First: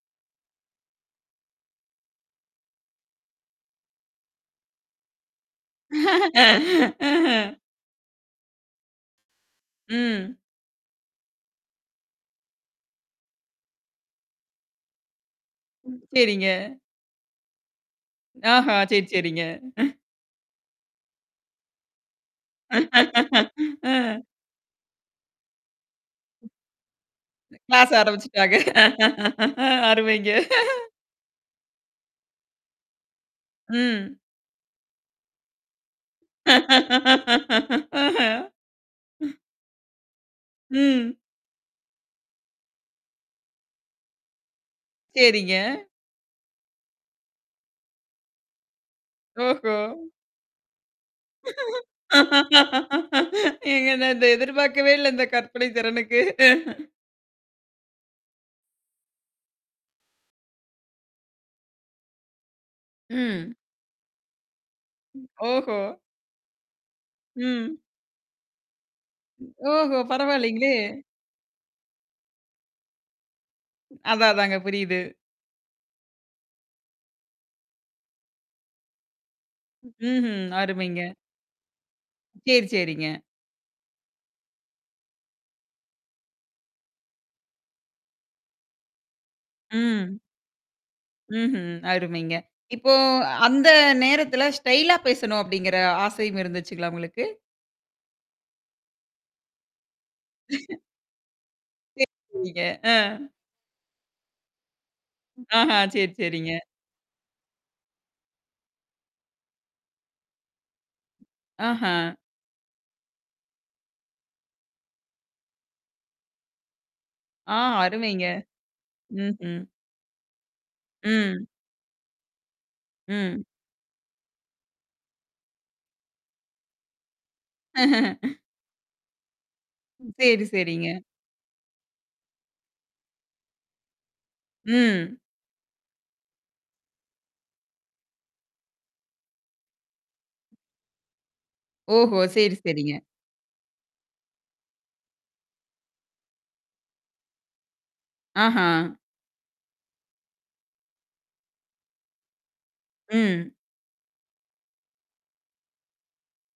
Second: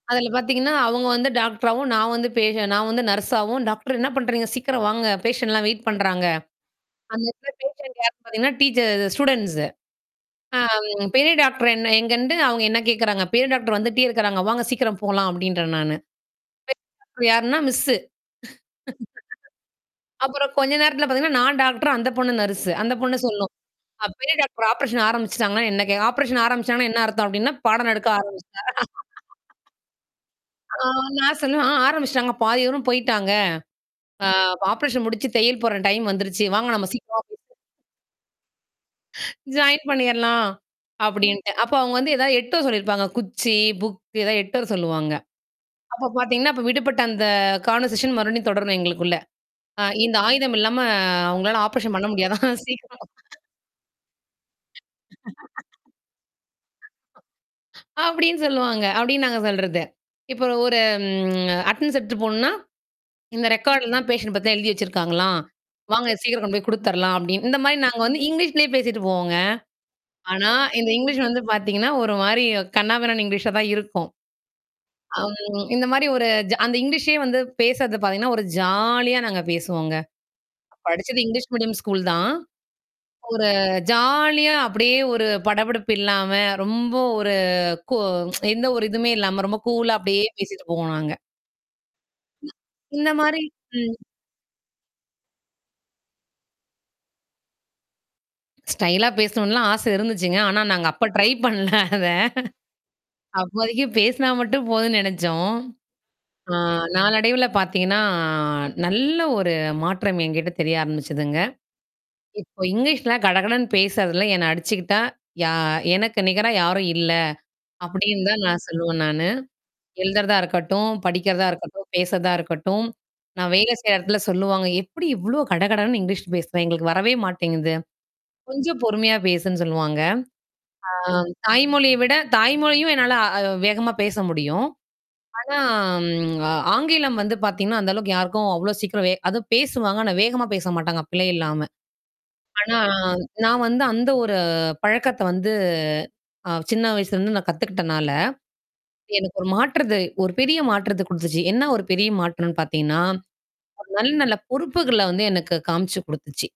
அதில பார்த்தீங்கன்னா, அவுங்க வந்து டாக்டராவும் நான் வந்து பேஷ நான் வந்து நர்ஸாவும் டாக்டர் என்ன பண்றீங்க? சீக்கிரம் வாங்க, பேஷண்ட்லாம் வெயிட் பண்றாங்க. அந்த அஹ. எடத்துல பேஷன்ட் யாருன்னு பார்த்தீங்கன்னா, டீச்ச அது ஸ்டூடண்ட்ஸ். ம். ஆ, பெரிய டாக்டர் என்ன எங்கன்ட்டு அவுங்க என்ன கேட்குறாங்க? பெரிய டாக்டர் வந்துட்டே இருக்கிறாங்க, வாங்க சீக்கிரம் போலாம் அப்பிடின்றேன், நானு. ம். சரிங்க. பெரிய டாக்டர் யாருன்னா மிஸ். ஆஹ! சரி, சரிங்க. அப்புறம் கொஞ்ச நேரத்தல பார்த்தீங்கன்னா, நான் டாக்ட்ரு, அந்த பொண்ணு நர்ஸு. அந்த பொண்ணு சொல்லும். அ. அ. பெரிய டாக்டர் ஆப்பரேஷன் ஆரம்பிச்சுட்டாங்கன்னா என்ன கேக்கும் ஆப்ரேஷன் ஆரம்பிச்சாங்கன்னா, என்ன அர்த்தம் அப்பிடின்னா பாடம் கிளாஸ் எடுக்க ஆரம்பிச்சுட்டா ஆரம்பிச்சுட்டாங்க அருமைங்க. ஆ நான் சொல்லுவேன் ஆரம்பிச்சுட்டாங்க. பாதி தூரம் போயிட்டாங்க. ம். ஆ ஆப்ரேஷன் முடிச்சு தையல் போட்ற டைம் வந்துருச்சு. வாங்கா நம்ம சீக்கிரமா [unintelligible] அஹ. ஜாயின் பண்ணிர்லாம். ம். அப்பிடின்ட்டு. அப்ப அவுங்க வந்து ஏதாவது எடுத்துட்டு வர சொல்லியிருப்பாங்க. குச்சி, புக் ஏதாவது எடுத்துட்டு வர சொல்லுவாங்க. சரிங்க. அப்ப பார்த்தீங்கன்னா, அப்ப விடுபட்ட அந்த கான்வர்சேஷன் மறுபடியும் தொடரும் எங்களுக்குள்ள. ஓஹோ! அ இந்த ஆயுதம் இல்லாம உங்களால ஆப்ரேஷன் பண்ண முடியாதாம் சீக்கிரம் ஏங்க இந்த நான் எதிர்பார்க்கவே இல்ல, இந்த கற்பனை திறனுக்கு. அப்பிடின்னு சொல்லுவாங்க. அப்பிடின்னு நாங்க சொல்றது. இப்ப ஒரு ம் அட்டனன்ஸ் எடுத்துட்டு போணுனா. இந்த ம். ரெக்கார்ட்லாம் பேஷன்ட் பத்திலாம் எழுதி வச்சிருக்காங்களாம். ஓஹோ! வாங்க சீக்கிரம் கொண்டு போய் குடுத்துர்லாம் அப்பிடின்னு. இந்தமாரி ம். நாங்க வந்து இங்கிலீஷ்லயே பேசிட்டு போவோங்க. ஓஹோ! ஆனா, பரவால்லேங்களே! இந்த இங்கிலீஷ் வந்து பார்த்தீங்கன்னா, ஒருமாரி கண்ணா பின்னான்ன இங்கிலீஷா தான் இருக்கும். அதான், அதாங்க. புரியுது. ம். இந்தமாரி ஒரு ஜ அந்த இங்கிலீஷே வந்து பேசுறது பார்த்தீங்கன்னா, ஒரு ஜாலியா நாங்க பேசுவோங்க. ம்ஹ்ம். அருமைங்க. படிச்சது இங்கிலீஷ் மீடியம் ஸ்கூல் தான். சேரி, சேரிங்க. ஒரு ஜாலியா அப்பிடியே ஒரு படப்படப்பு இல்லாம, ரொம்ப ஒரு கூ எந்த ஒரு இதுவுமே இல்லாம ரொம்ப கூலா ம். அப்பிடியே பேசிட்டு போவோம் நாங்க. ம்ஹ்ம். அருமைங்க. [unintelligible] இப்போ இந்தமாரி அந்த ம். நேரத்தில ஸ்டைலா பேசணும் அப்பிடிங்கிற ஆசையும் இருந்துச்சுங்களா உங்களுக்கு? ஸ்டைலா பேசணும்னுலாம் ஆசை இருந்துச்சுங்க. ஆனா நாங்க அப்ப ட்ரை பண்ணல அத. சேரி, சேரிங்க. ஆ. அப்போதைக்கு பேசுனா மட்டும் போதுன்னு நெனைச்சோம். ஆஹ! சேரி, சேரிங்க. ஆ நாளடைவுல பார்த்தீங்கன்னா, நல்ல ஒரு மாற்றம் என்கிட்ட தெரிய ஆரம்பிச்சதுங்க. ஆஹ! இப்போ இங்கிலீஷ்ல கடகடன்னு பேசுறதுல என்ன அடிச்சுக்கிட்டா, யா எனக்கு நிகரா யாரும் இல்ல. ஆ, அருமைங்க. அப்பிடின்தான் நான் சொல்லுவேன் நானு. ம்ஹ்ம். எழுதுறதா இருக்கட்டும், ம். படிக்கிறதா இருக்கட்டும், பேசுறதா இருக்கட்டும். ம். நான் வேல செய்யிற இடத்துல சொல்லுவாங்க. எப்பிடி இவ்ளோ கடகடன்னு இங்கிலீஷ் பேசுற. எங்களுக்கு வரவே மாட்டேங்குது. கொஞ்சம் பொறுமையா பேசுன்னு சொல்லுவாங்க. சேரி, சேரிங்க. ஆ தாய்மொழிய விட தாய்மொழியும் ஆ என்னால வேகமா பேச முடியும். ம். ஆனா ஆங்கிலம் ம் அ வந்து பார்த்தீங்கன்னா, அந்த அளவுக்கு யாருக்கும் அவ்ளோ சீக்கிரம் வே அதுவும் பேசுவாங்க ஆனா வேகமா பேச மாட்டாங்க, பிழை இல்லாம. ஓஹோ! சேரி, ஆனா சேரிங்க. நான் வந்து அந்த ஒரு பழக்கத்த வந்து ஆ சின்ன வயசுலருந்து நான் கத்துக்கிட்டனால, ஆஹா! எனக்கு ஒரு மாற்றத்த ஒரு பெரிய மாற்றத்த குடுத்துச்சு. என்ன ஒரு பெரிய மாற்றன்னு பார்த்தீங்கன்னா, ம். ஒரு நல்ல நல்ல பொறுப்புகள வந்து எனக்கு காமிச்சு குடுத்துச்சு.